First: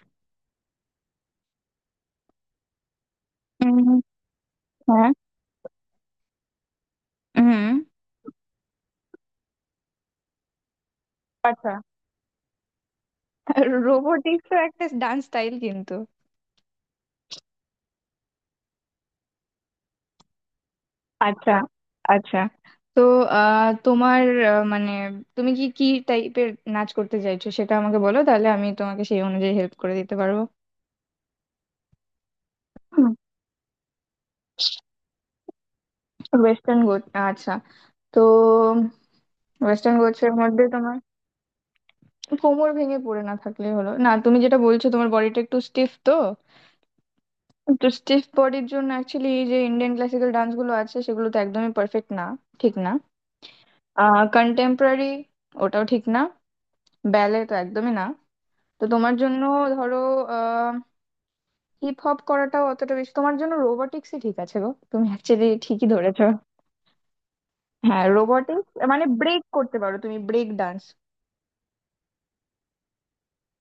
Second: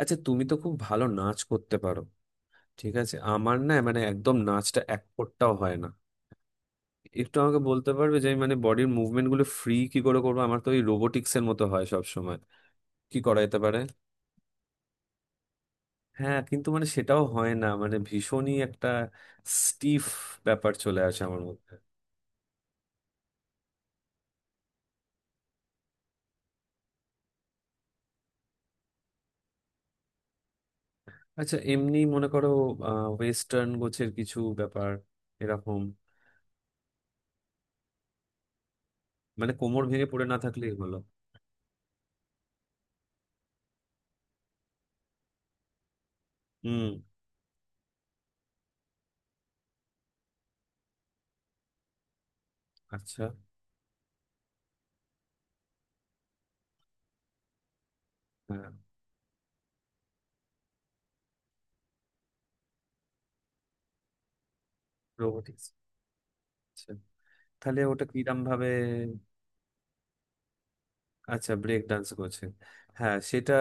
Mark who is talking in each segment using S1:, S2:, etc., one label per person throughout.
S1: আচ্ছা তুমি তো খুব ভালো নাচ করতে পারো। ঠিক আছে, আমার না মানে
S2: উম,
S1: একদম নাচটা এক
S2: হ্যাঁ।
S1: ফোঁটাও হয় না। একটু আমাকে
S2: হুম।
S1: বলতে পারবে যে আমি মানে বডির মুভমেন্ট গুলো ফ্রি কি করে করবো? আমার তো ওই রোবোটিক্স এর মতো
S2: আচ্ছা,
S1: হয় সব সময়। কি করা যেতে পারে?
S2: রোবোটিক্স একটা ডান্স স্টাইল কিন্তু।
S1: হ্যাঁ, কিন্তু মানে সেটাও হয় না, মানে ভীষণই একটা স্টিফ ব্যাপার চলে আসে আমার
S2: আচ্ছা
S1: মধ্যে।
S2: আচ্ছা। তো তোমার মানে তুমি কি কি টাইপের নাচ করতে চাইছো সেটা আমাকে বলো, তাহলে আমি তোমাকে সেই অনুযায়ী হেল্প করে দিতে পারবো।
S1: আচ্ছা, এমনি মনে করো ওয়েস্টার্ন গোছের কিছু ব্যাপার, এরকম।
S2: ওয়েস্টার্ন গোছ। আচ্ছা। তো
S1: মানে কোমর
S2: ওয়েস্টার্ন
S1: ভেঙে পড়ে
S2: গোছের
S1: না
S2: মধ্যে
S1: থাকলেই হলো।
S2: তোমার কোমর ভেঙে পড়ে না থাকলে হলো না, তুমি যেটা বলছো তোমার বডিটা একটু স্টিফ তো
S1: হুম।
S2: তো স্টিফ বডির জন্য অ্যাকচুয়ালি এই যে ইন্ডিয়ান ক্লাসিক্যাল ডান্স গুলো আছে সেগুলো তো একদমই পারফেক্ট না, ঠিক না।
S1: আচ্ছা।
S2: কন্টেম্পোরারি, ওটাও ঠিক না। ব্যালে তো একদমই না।
S1: হ্যাঁ।
S2: তো তোমার জন্য, ধরো আহ হিপ হপ করাটাও অতটা বেশি তোমার জন্য। রোবোটিক্সই ঠিক আছে গো, তুমি অ্যাকচুয়ালি
S1: রোবোটিক্স?
S2: ঠিকই ধরেছো।
S1: আচ্ছা, তাহলে ওটা
S2: হ্যাঁ,
S1: কিরম ভাবে?
S2: রোবোটিক্স মানে ব্রেক করতে পারো তুমি, ব্রেক ডান্স।
S1: আচ্ছা, ব্রেক ডান্স করছেন। হ্যাঁ, সেটা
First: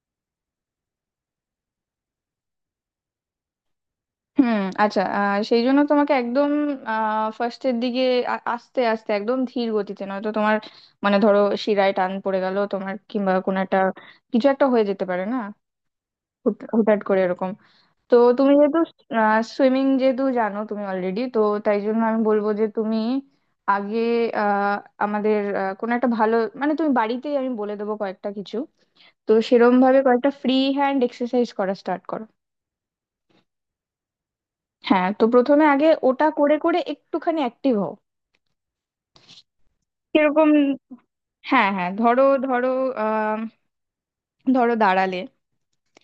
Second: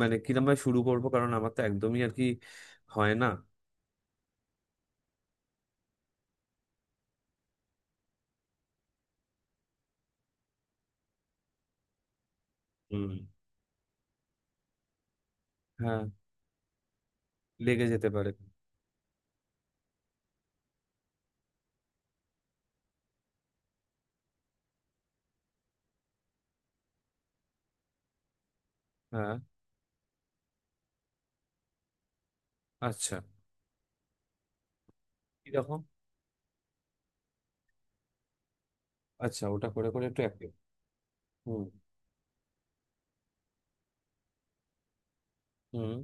S1: মানে কিরম ভাবে শুরু করব? কারণ আমার তো একদমই আর কি হয় না।
S2: হুম। আচ্ছা, সেই জন্য তোমাকে একদম ফার্স্টের দিকে আস্তে আস্তে একদম ধীর গতিতে, নয়তো তোমার মানে ধরো শিরায় টান পড়ে গেল তোমার,
S1: হুম।
S2: কিংবা কোনো একটা কিছু একটা হয়ে যেতে পারে না,
S1: হ্যাঁ,
S2: হুটহাট করে এরকম।
S1: লেগে যেতে
S2: তো
S1: পারে।
S2: তুমি যেহেতু সুইমিং যেহেতু জানো তুমি অলরেডি তো, তাই জন্য আমি বলবো যে তুমি আগে আহ, আমাদের কোনো একটা ভালো, মানে তুমি বাড়িতেই আমি বলে দেবো কয়েকটা কিছু। তো
S1: হ্যাঁ।
S2: সেরম ভাবে কয়েকটা ফ্রি হ্যান্ড এক্সারসাইজ করা স্টার্ট করো।
S1: আচ্ছা।
S2: হ্যাঁ, তো প্রথমে
S1: কিরকম?
S2: আগে ওটা করে করে একটুখানি অ্যাক্টিভ হও।
S1: আচ্ছা, ওটা করে করে একটু অ্যাক্টিভ।
S2: কিরকম?
S1: হুম।
S2: হ্যাঁ হ্যাঁ, ধরো ধরো আহ ধরো দাঁড়ালে,
S1: হুম।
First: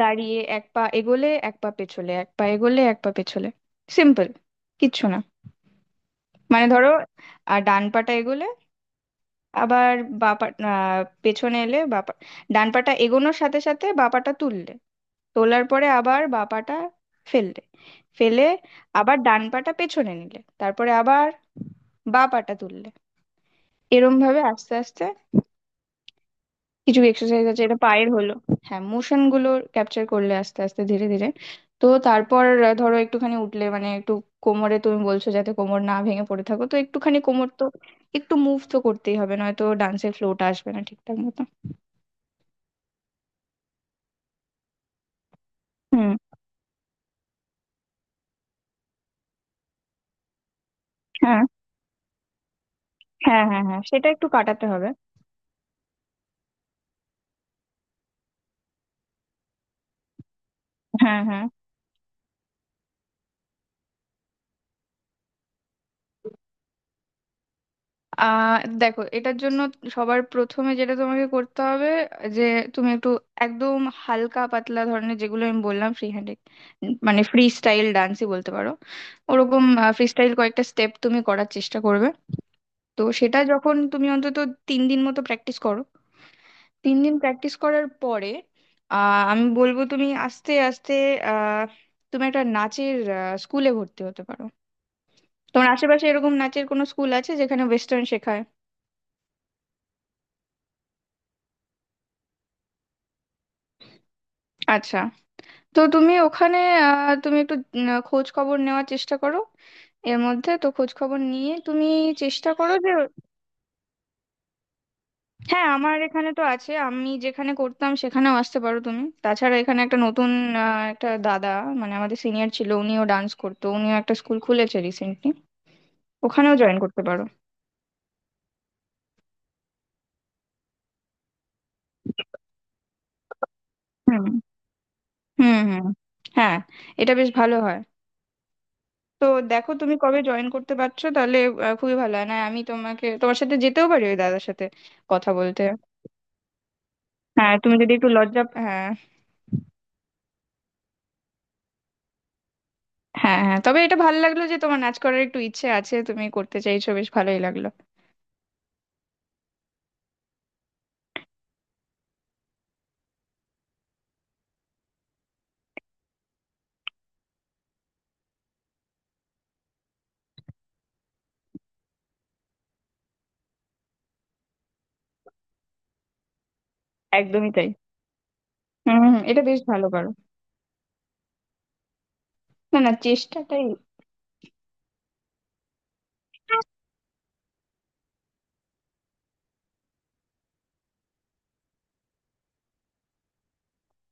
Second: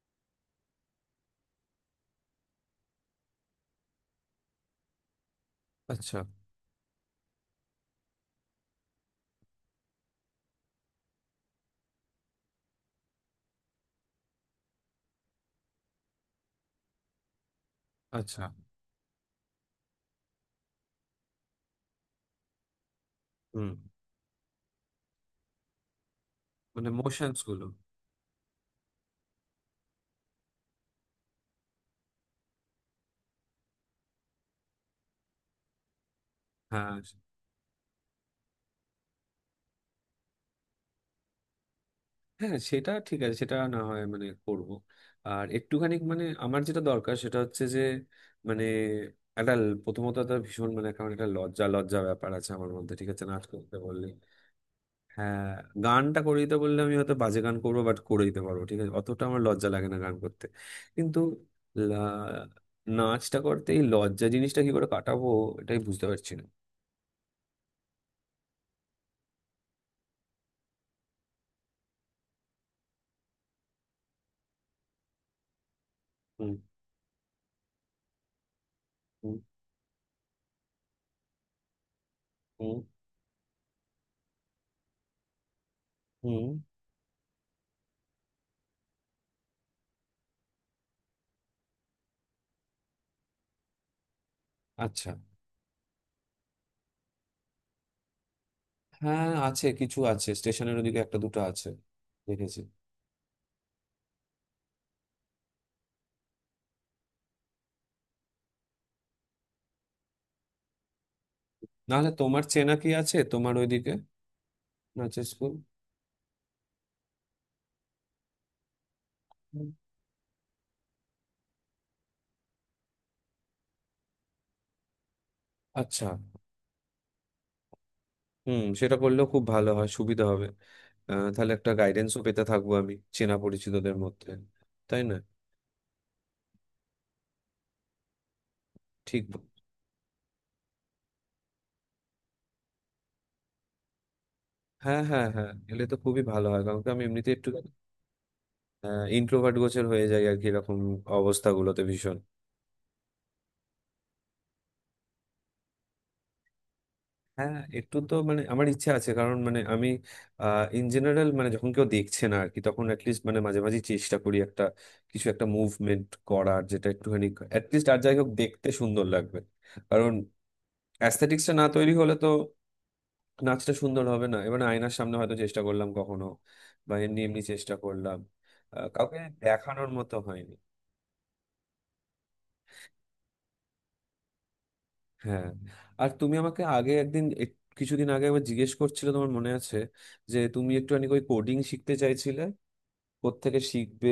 S2: দাঁড়িয়ে এক পা এগোলে এক পা পেছলে এক পা এগোলে এক পা পেছলে। সিম্পল, কিচ্ছু না।
S1: আচ্ছা।
S2: মানে ধরো, আর ডান পাটা এগোলে, আবার বা পা পেছনে এলে ডান পাটা এগোনোর সাথে সাথে বা পাটা তুললে, তোলার পরে আবার বা পাটা ফেললে,
S1: আচ্ছা।
S2: ফেলে আবার ডান পাটা পেছনে নিলে তারপরে আবার বা পাটা তুললে,
S1: হুম।
S2: এরম ভাবে আস্তে আস্তে।
S1: মানে
S2: কিছু
S1: মোশনস
S2: এক্সারসাইজ আছে,
S1: গুলো।
S2: এটা পায়ের হলো। হ্যাঁ মোশন গুলো ক্যাপচার করলে আস্তে আস্তে ধীরে ধীরে। তো তারপর ধরো একটুখানি উঠলে, মানে একটু কোমরে তুমি বলছো যাতে কোমর না ভেঙে পড়ে থাকো, তো
S1: হ্যাঁ।
S2: একটুখানি কোমর তো একটু মুভ তো করতেই হবে, নয়তো ডান্সের ফ্লোটা আসবে না ঠিকঠাক মতো।
S1: হ্যাঁ সেটা ঠিক আছে, সেটা না হয় মানে করব। আর একটুখানি
S2: হুম।
S1: মানে আমার যেটা দরকার সেটা হচ্ছে যে মানে একটা প্রথমত একটা ভীষণ মানে কারণ একটা
S2: হ্যাঁ
S1: লজ্জা লজ্জা ব্যাপার আছে আমার মধ্যে, ঠিক আছে, নাচ
S2: হ্যাঁ হ্যাঁ,
S1: করতে
S2: হ্যাঁ
S1: বললে।
S2: সেটা একটু কাটাতে হবে।
S1: হ্যাঁ। গানটা করে দিতে বললে আমি হয়তো বাজে গান করবো, বাট করে দিতে পারবো, ঠিক আছে, অতটা আমার লজ্জা লাগে না গান করতে, কিন্তু
S2: হ্যাঁ হ্যাঁ,
S1: লা- নাচটা করতে এই লজ্জা জিনিসটা কি করে কাটাবো, এটাই বুঝতে পারছি না।
S2: আহ দেখো এটার জন্য সবার প্রথমে যেটা তোমাকে করতে হবে, যে তুমি একটু একদম হালকা পাতলা ধরনের, যেগুলো আমি বললাম ফ্রি হ্যান্ড,
S1: হুম।
S2: মানে ফ্রি স্টাইল ডান্সই বলতে পারো,
S1: হুম।
S2: ওরকম ফ্রি স্টাইল কয়েকটা স্টেপ তুমি করার চেষ্টা করবে।
S1: হুম।
S2: তো সেটা যখন তুমি অন্তত তিন দিন মতো প্র্যাকটিস করো,
S1: হুম।
S2: তিন দিন প্র্যাকটিস করার পরে আমি বলবো তুমি আস্তে আস্তে আহ তুমি একটা নাচের স্কুলে ভর্তি হতে পারো।
S1: আচ্ছা।
S2: তোমার আশেপাশে এরকম নাচের কোনো স্কুল আছে যেখানে ওয়েস্টার্ন শেখায়?
S1: হ্যাঁ আছে, কিছু আছে, স্টেশনের ওদিকে একটা দুটো আছে, দেখেছি।
S2: আচ্ছা, তো তুমি ওখানে তুমি একটু খোঁজ খবর নেওয়ার চেষ্টা করো। এর মধ্যে তো খোঁজ খবর নিয়ে তুমি
S1: নাহলে তোমার
S2: চেষ্টা করো
S1: চেনা কি
S2: যে।
S1: আছে তোমার ওইদিকে নাচের স্কুল?
S2: হ্যাঁ আমার এখানে তো আছে, আমি যেখানে করতাম সেখানেও আসতে পারো তুমি, তাছাড়া এখানে একটা নতুন একটা দাদা, মানে আমাদের সিনিয়র ছিল, উনিও ডান্স করতো, উনিও একটা স্কুল খুলেছে রিসেন্টলি।
S1: আচ্ছা।
S2: ওখানেও জয়েন করতে পারো।
S1: হুম, সেটা করলেও খুব ভালো হয়, সুবিধা হবে। তাহলে একটা গাইডেন্সও পেতে থাকবো আমি চেনা পরিচিতদের
S2: হুম
S1: মধ্যে, তাই না?
S2: হুম হুম। হ্যাঁ এটা বেশ ভালো হয়।
S1: ঠিক
S2: তো দেখো তুমি কবে জয়েন করতে পারছো, তাহলে খুবই ভালো হয় না, আমি তোমাকে তোমার সাথে যেতেও পারি ওই দাদার সাথে
S1: হ্যাঁ হ্যাঁ
S2: কথা
S1: হ্যাঁ,
S2: বলতে।
S1: এলে তো খুবই ভালো হয় কারণ কি আমি এমনিতে একটু
S2: হ্যাঁ তুমি যদি একটু লজ্জা, হ্যাঁ।
S1: ইন্ট্রোভার্ট গোছের হয়ে যাই আর কি, এরকম অবস্থাগুলোতে ভীষণ।
S2: হ্যাঁ হ্যাঁ, তবে এটা ভালো লাগলো যে তোমার নাচ করার একটু ইচ্ছে আছে, তুমি করতে চাইছো, বেশ ভালোই
S1: হ্যাঁ
S2: লাগলো।
S1: একটু তো মানে আমার ইচ্ছা আছে কারণ মানে আমি ইন জেনারেল মানে যখন কেউ দেখছে না আর কি, তখন অ্যাটলিস্ট মানে মাঝে মাঝে চেষ্টা করি একটা কিছু একটা মুভমেন্ট করার যেটা একটুখানি অ্যাটলিস্ট আর যাই হোক দেখতে সুন্দর লাগবে, কারণ অ্যাস্থেটিক্সটা না তৈরি হলে তো নাচটা সুন্দর হবে না। এবার আয়নার সামনে হয়তো চেষ্টা করলাম কখনো বা এমনি এমনি
S2: একদমই তাই।
S1: চেষ্টা করলাম,
S2: হুম হুম,
S1: কাউকে
S2: এটা বেশ ভালো
S1: দেখানোর
S2: করো।
S1: মতো হয়নি।
S2: না না, চেষ্টাটাই।
S1: হ্যাঁ। আর তুমি আমাকে আগে একদিন কিছুদিন আগে একবার জিজ্ঞেস করছিলে, তোমার মনে আছে, যে তুমি একটুখানি ওই কোডিং শিখতে চাইছিলে, কোত্থেকে শিখবে।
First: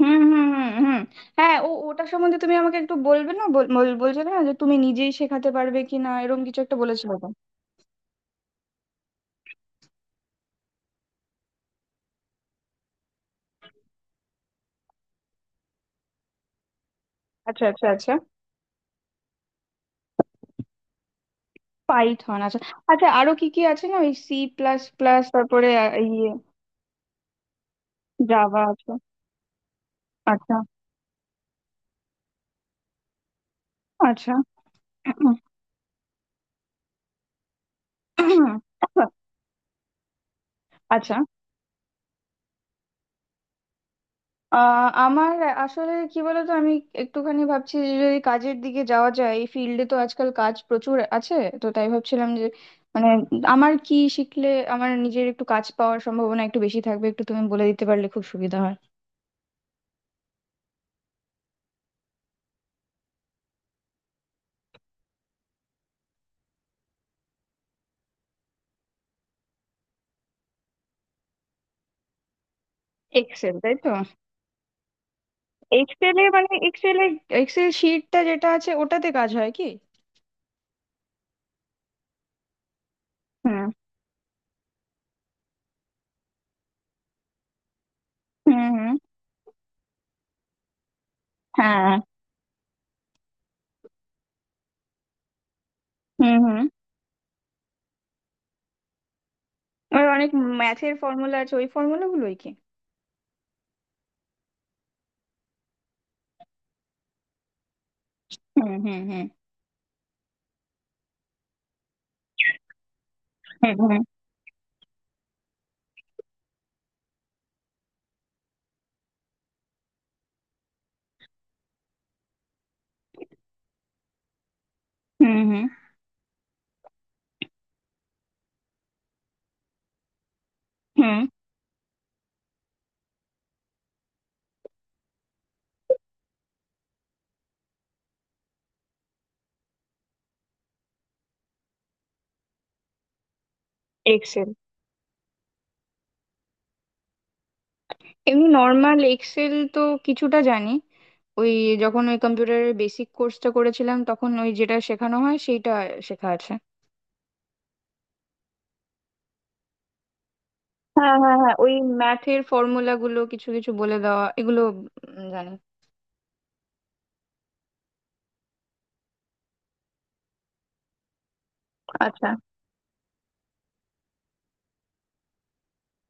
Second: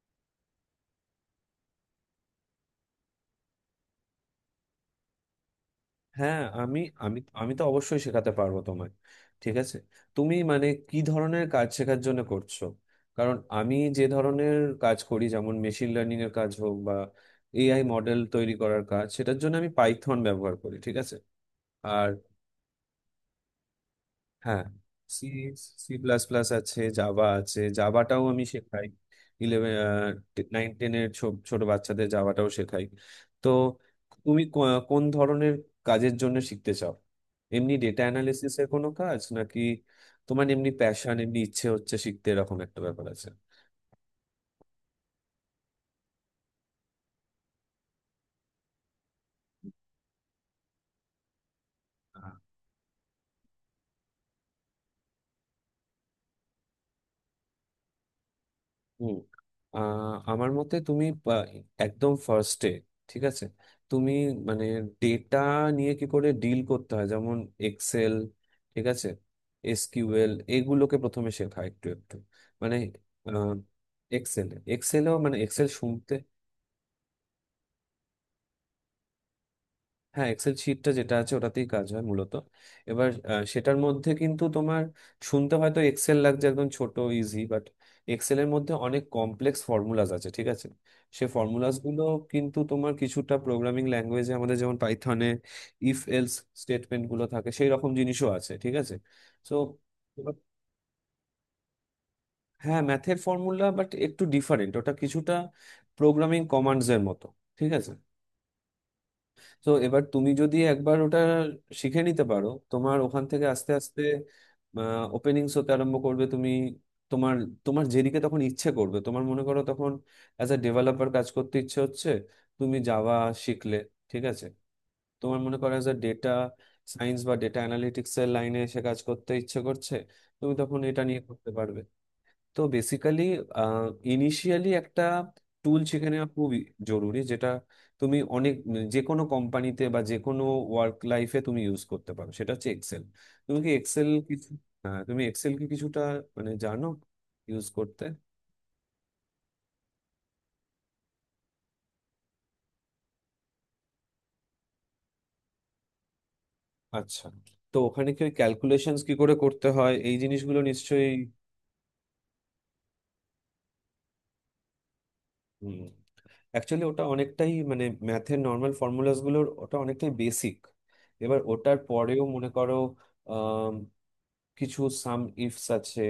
S2: হুম হুম হুম হুম। হ্যাঁ, ওটা সম্বন্ধে তুমি আমাকে একটু বলবে না? বলছিলে না যে তুমি নিজেই শেখাতে পারবে কিনা,
S1: হ্যাঁ
S2: এরকম কিছু একটা
S1: আমি
S2: বলেছিল
S1: আমি
S2: তো।
S1: আমি তো অবশ্যই শেখাতে পারবো তোমায়, ঠিক আছে। তুমি মানে কি ধরনের কাজ শেখার জন্য করছো? কারণ আমি যে ধরনের কাজ করি যেমন মেশিন লার্নিং এর কাজ হোক বা
S2: আচ্ছা
S1: এআই
S2: আচ্ছা আচ্ছা।
S1: মডেল তৈরি করার কাজ, সেটার জন্য আমি পাইথন ব্যবহার করি, ঠিক আছে। আর
S2: পাইথন আছে। আচ্ছা, আরো কি কি আছে? না, ওই সি
S1: হ্যাঁ,
S2: প্লাস প্লাস,
S1: সি,
S2: তারপরে
S1: সি প্লাস
S2: ইয়ে।
S1: প্লাস আছে, জাভা আছে, জাভাটাও আমি
S2: জাভা
S1: শেখাই।
S2: আছে।
S1: ইলেভেন,
S2: আচ্ছা
S1: নাইন টেনের ছোট বাচ্চাদের জাভাটাও শেখাই। তো
S2: আচ্ছা।
S1: তুমি কোন ধরনের কাজের জন্য শিখতে চাও? এমনি ডেটা অ্যানালিসিস এর কোনো কাজ নাকি তোমার এমনি প্যাশন,
S2: আচ্ছা,
S1: এমনি ইচ্ছে হচ্ছে শিখতে, এরকম একটা ব্যাপার আছে?
S2: আমার আসলে কি বলতো, আমি একটুখানি ভাবছি যে যদি কাজের দিকে যাওয়া যায় এই ফিল্ডে, তো আজকাল কাজ প্রচুর আছে, তো তাই ভাবছিলাম যে মানে আমার কি শিখলে আমার নিজের একটু কাজ পাওয়ার সম্ভাবনা একটু বেশি থাকবে, একটু তুমি বলে দিতে পারলে খুব সুবিধা হয়।
S1: হুম। আমার মতে তুমি একদম ফার্স্টে, ঠিক আছে, তুমি মানে ডেটা নিয়ে কি করে ডিল করতে হয় যেমন এক্সেল, ঠিক আছে, এসকিউএল, এগুলোকে প্রথমে শেখা একটু একটু, মানে
S2: এক্সেল, তাই তো।
S1: এক্সেল এক্সেলও মানে এক্সেল শুনতে।
S2: এক্সেলে এক্সেল শিটটা যেটা আছে, ওটাতে কাজ হয় কি?
S1: হ্যাঁ এক্সেল শিটটা যেটা আছে ওটাতেই কাজ হয় মূলত। এবার সেটার মধ্যে কিন্তু তোমার শুনতে হয়তো এক্সেল লাগছে একদম ছোট ইজি, বাট এক্সেলের
S2: হুম
S1: মধ্যে
S2: হুম।
S1: অনেক কমপ্লেক্স ফর্মুলাজ আছে, ঠিক আছে। সে ফর্মুলাজ
S2: হ্যাঁ।
S1: গুলো কিন্তু তোমার কিছুটা প্রোগ্রামিং ল্যাঙ্গুয়েজে আমাদের যেমন পাইথনে ইফ এলস
S2: হুম হুম।
S1: স্টেটমেন্ট গুলো থাকে সেই রকম জিনিসও আছে, ঠিক আছে। তো
S2: ওর অনেক ম্যাথের ফর্মুলা আছে, ওই ফর্মুলা গুলোই কি?
S1: হ্যাঁ ম্যাথের ফর্মুলা, বাট একটু ডিফারেন্ট, ওটা কিছুটা প্রোগ্রামিং কমান্ডস এর মতো, ঠিক আছে।
S2: হুম হুম হুম
S1: তো এবার তুমি যদি একবার ওটা শিখে নিতে পারো তোমার ওখান থেকে আস্তে
S2: হুম হুম
S1: আস্তে ওপেনিংস হতে আরম্ভ করবে। তুমি তোমার তোমার যেদিকে তখন ইচ্ছে করবে, তোমার মনে করো তখন অ্যাজ আ ডেভেলপার কাজ করতে ইচ্ছে হচ্ছে, তুমি জাভা শিখলে, ঠিক আছে। তোমার
S2: হুম
S1: মনে
S2: হুম
S1: করো অ্যাজ ডেটা সায়েন্স বা ডেটা অ্যানালিটিক্স এর লাইনে এসে কাজ করতে ইচ্ছে করছে, তুমি তখন এটা নিয়ে
S2: হুম।
S1: করতে পারবে। তো বেসিক্যালি ইনিশিয়ালি একটা টুল শিখে নেওয়া খুবই জরুরি যেটা তুমি অনেক, যে কোনো কোম্পানিতে বা যে কোনো ওয়ার্ক লাইফে তুমি ইউজ করতে পারো, সেটা হচ্ছে এক্সেল। তুমি কি এক্সেল
S2: এক্সেল।
S1: কিছু, হ্যাঁ তুমি এক্সেল কি কিছুটা মানে জানো ইউজ করতে?
S2: এমনি নর্মাল এক্সেল তো কিছুটা জানি। ওই যখন ওই কম্পিউটারের বেসিক কোর্সটা করেছিলাম, তখন ওই যেটা শেখানো হয় সেইটা শেখা আছে।
S1: আচ্ছা, তো ওখানে কি ওই ক্যালকুলেশনস কি করে করতে হয় এই জিনিসগুলো নিশ্চয়ই।
S2: হ্যাঁ হ্যাঁ হ্যাঁ, ওই ম্যাথের ফর্মুলা গুলো কিছু কিছু বলে দেওয়া, এগুলো জানি।
S1: হুম। অ্যাকচুয়ালি ওটা অনেকটাই মানে ম্যাথের নর্মাল ফর্মুলাস গুলোর, ওটা অনেকটাই বেসিক। এবার ওটার পরেও
S2: আচ্ছা।
S1: মনে করো কিছু সাম ইফস আছে,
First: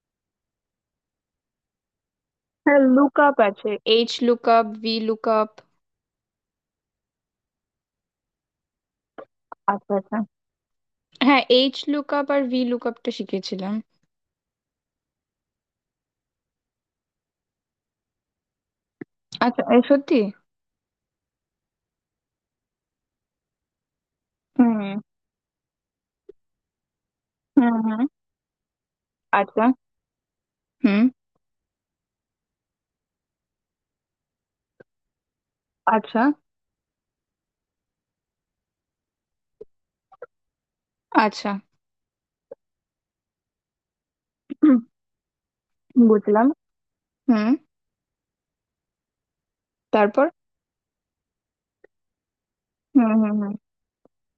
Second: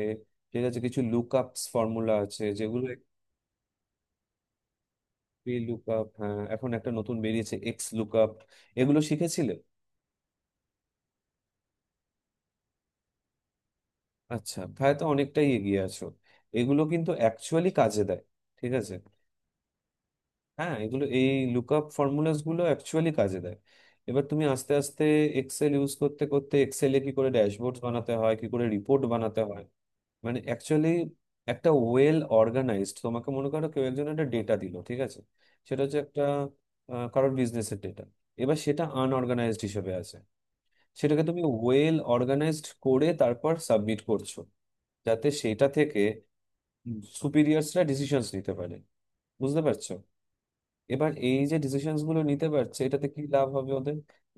S1: ঠিক আছে, কিছু লুক আপস ফর্মুলা আছে
S2: হ্যাঁ
S1: যেগুলো
S2: লুক আপ আছে, H look up, V look
S1: P
S2: up.
S1: Look up, হ্যাঁ এখন একটা নতুন বেরিয়েছে এক্স লুক আপ, এগুলো শিখেছিলে?
S2: আচ্ছা আচ্ছা। হ্যাঁ এইচ লুক আপ আর ভি লুক আপটা শিখেছিলাম।
S1: আচ্ছা, তাহলে তো অনেকটাই এগিয়ে আছো। এগুলো কিন্তু অ্যাকচুয়ালি কাজে দেয়, ঠিক আছে।
S2: আচ্ছা, এ সত্যি?
S1: হ্যাঁ এগুলো এই লুকআপ ফর্মুলাস গুলো অ্যাকচুয়ালি কাজে দেয়। এবার তুমি আস্তে
S2: হুম
S1: আস্তে এক্সেল ইউজ করতে করতে এক্সেলে কি করে
S2: হুম
S1: ড্যাশবোর্ড
S2: হুম।
S1: বানাতে হয়, কি করে রিপোর্ট বানাতে হয়,
S2: আচ্ছা।
S1: মানে অ্যাকচুয়ালি
S2: হুম।
S1: একটা ওয়েল অর্গানাইজড, তোমাকে মনে করো কেউ একজন একটা ডেটা দিল, ঠিক আছে, সেটা হচ্ছে
S2: আচ্ছা
S1: একটা কারোর বিজনেসের ডেটা। এবার সেটা আনঅর্গানাইজড হিসেবে আছে, সেটাকে তুমি
S2: আচ্ছা।
S1: ওয়েল অর্গানাইজড করে তারপর সাবমিট করছো
S2: হুম,
S1: যাতে সেটা থেকে
S2: বুঝলাম। হুম।
S1: সুপিরিয়ার্সরা ডিসিশনস নিতে পারে। বুঝতে পারছো?
S2: তারপর?
S1: এবার এই যে ডিসিশনস গুলো নিতে পারছে এটাতে
S2: হুম
S1: কি
S2: হুম
S1: লাভ
S2: হুম
S1: হবে ওদের?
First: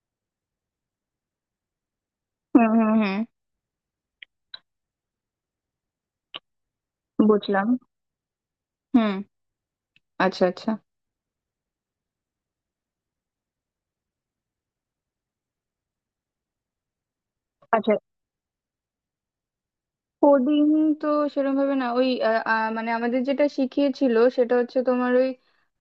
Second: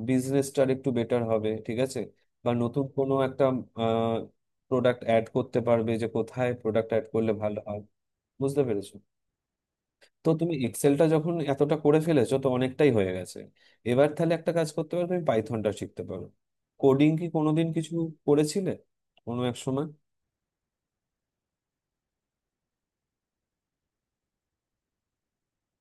S1: বিজনেসটার একটু বেটার হবে, ঠিক আছে, বা
S2: হুম
S1: নতুন
S2: হুম
S1: কোনো
S2: হুম।
S1: একটা প্রোডাক্ট অ্যাড করতে পারবে যে কোথায় প্রোডাক্ট অ্যাড করলে ভালো
S2: বুঝলাম।
S1: হয়। বুঝতে পেরেছো?
S2: হুম।
S1: তো
S2: আচ্ছা
S1: তুমি
S2: আচ্ছা
S1: এক্সেলটা যখন এতটা করে ফেলেছো তো অনেকটাই হয়ে গেছে। এবার তাহলে একটা কাজ করতে পারো, তুমি পাইথনটা শিখতে পারো। কোডিং কি কোনোদিন
S2: আচ্ছা।
S1: কিছু করেছিলে কোনো এক সময়?
S2: কোডিং? তো সেরকম ভাবে না। ওই আহ, আহ, মানে আমাদের যেটা শিখিয়েছিল সেটা হচ্ছে তোমার ওই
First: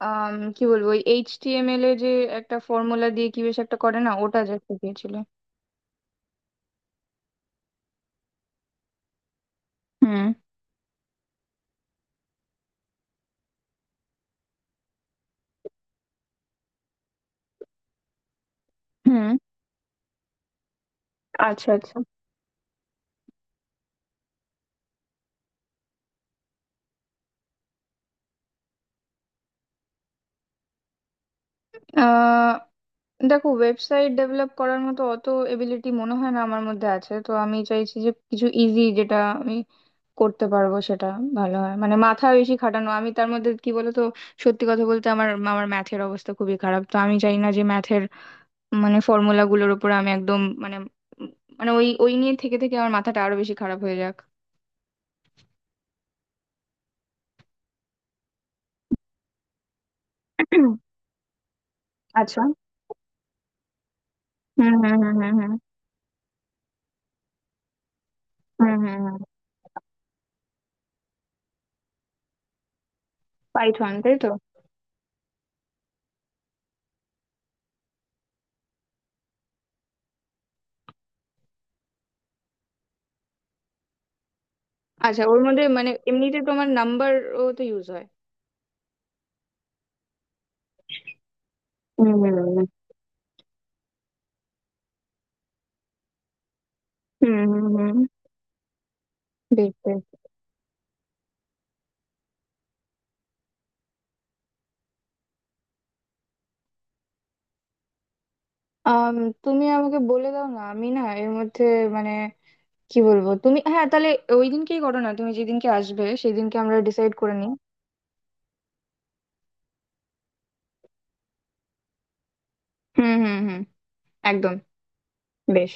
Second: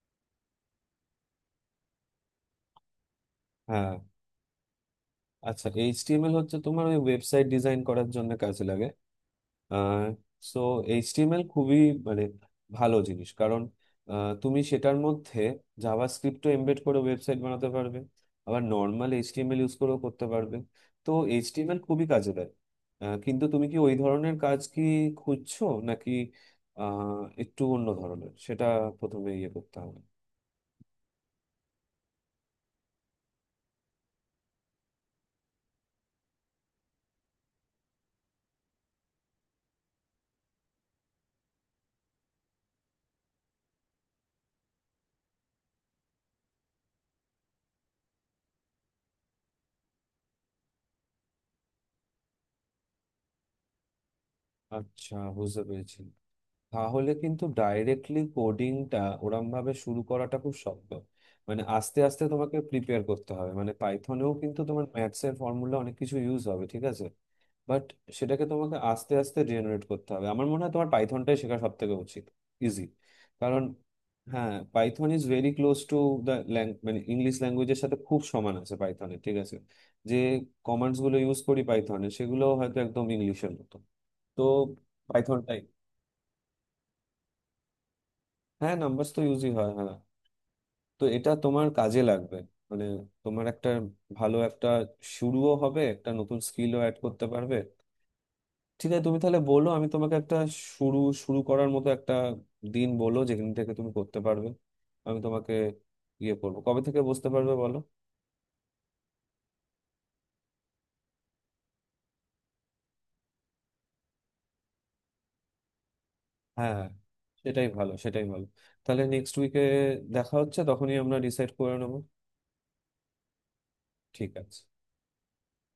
S2: কি বলবো, ওই এইচটিএমএল এ যে একটা ফর্মুলা দিয়ে কি বেশ একটা
S1: হ্যাঁ।
S2: করে না ওটা, যা শিখিয়েছিল।
S1: আচ্ছা এইচটিএমএল হচ্ছে তোমার ওই ওয়েবসাইট ডিজাইন করার জন্য কাজে লাগে।
S2: হুম
S1: সো এইচটিএমএল খুবই মানে ভালো জিনিস, কারণ তুমি সেটার মধ্যে জাভাস্ক্রিপ্টও এমবেড করে ওয়েবসাইট বানাতে পারবে, আবার নর্মাল
S2: হুম।
S1: এইচটিএমএল ইউজ করেও করতে পারবে। তো
S2: আচ্ছা
S1: এইচটিএমএল খুবই কাজে দেয়। কিন্তু তুমি কি ওই ধরনের কাজ কি খুঁজছো, নাকি একটু অন্য ধরনের, সেটা প্রথমে ইয়ে করতে হবে।
S2: আচ্ছা। দেখো ওয়েবসাইট ডেভেলপ করার মতো অত এবিলিটি মনে হয় না আমার মধ্যে আছে, তো আমি চাইছি যে কিছু ইজি, যেটা আমি করতে পারবো সেটা ভালো হয়। মানে মাথা বেশি খাটানো আমি তার মধ্যে, কি বলতো, সত্যি কথা বলতে আমার আমার ম্যাথের অবস্থা খুবই খারাপ, তো আমি চাই না যে ম্যাথের মানে ফর্মুলা গুলোর উপর আমি একদম মানে উম, মানে ওই ওই নিয়ে থেকে থেকে আমার মাথাটা আরো বেশি খারাপ হয়ে যাক।
S1: আচ্ছা বুঝতে পেরেছি। তাহলে কিন্তু ডাইরেক্টলি কোডিংটা ওরম ভাবে শুরু করাটা খুব শক্ত, মানে আস্তে আস্তে
S2: আচ্ছা।
S1: তোমাকে প্রিপেয়ার করতে হবে, মানে পাইথনেও কিন্তু
S2: হুম
S1: তোমার
S2: হুম হুম
S1: ম্যাথস
S2: হুম
S1: এর
S2: হুম
S1: ফর্মুলা অনেক কিছু ইউজ হবে, ঠিক আছে। বাট সেটাকে
S2: হুম
S1: তোমাকে
S2: হুম
S1: আস্তে
S2: হুম।
S1: আস্তে জেনারেট করতে হবে। আমার মনে হয় তোমার পাইথনটাই শেখা সব থেকে উচিত, ইজি, কারণ
S2: পাইথন, তাই তো?
S1: হ্যাঁ Python is very close to the মানে ইংলিশ ল্যাঙ্গুয়েজের সাথে খুব সমান আছে পাইথনের, ঠিক আছে। যে কমান্ডস গুলো ইউজ করি পাইথনে সেগুলো হয়তো একদম ইংলিশের মতো। তো
S2: আচ্ছা, ওর
S1: পাইথনটাই।
S2: মধ্যে মানে এমনিতে তোমার নাম্বার ও তো ইউজ
S1: হ্যাঁ নাম্বারস তো ইউজই হয়, হ্যাঁ। তো এটা তোমার কাজে লাগবে,
S2: হয়।
S1: মানে তোমার একটা ভালো একটা শুরুও হবে, একটা নতুন স্কিলও অ্যাড করতে
S2: হুম
S1: পারবে।
S2: হুম হুম।
S1: ঠিক আছে তুমি তাহলে বলো,
S2: বেশ
S1: আমি
S2: বেশ।
S1: তোমাকে একটা শুরু শুরু করার মতো একটা দিন বলো, যেখান থেকে তুমি করতে পারবে। আমি তোমাকে ইয়ে করবো, কবে থেকে বসতে পারবে বলো।
S2: আম, তুমি আমাকে বলে দাও না, আমি না এর মধ্যে মানে কি বলবো, তুমি হ্যাঁ তাহলে ওই দিনকেই করো না, তুমি যেদিনকে আসবে সেদিনকে আমরা
S1: হ্যাঁ,
S2: ডিসাইড করে নিই।
S1: সেটাই ভালো সেটাই ভালো। তাহলে নেক্সট উইকে দেখা হচ্ছে, তখনই আমরা ডিসাইড করে নেবো,
S2: হুম হুম হুম।
S1: ঠিক
S2: একদম।
S1: আছে।
S2: বেশ।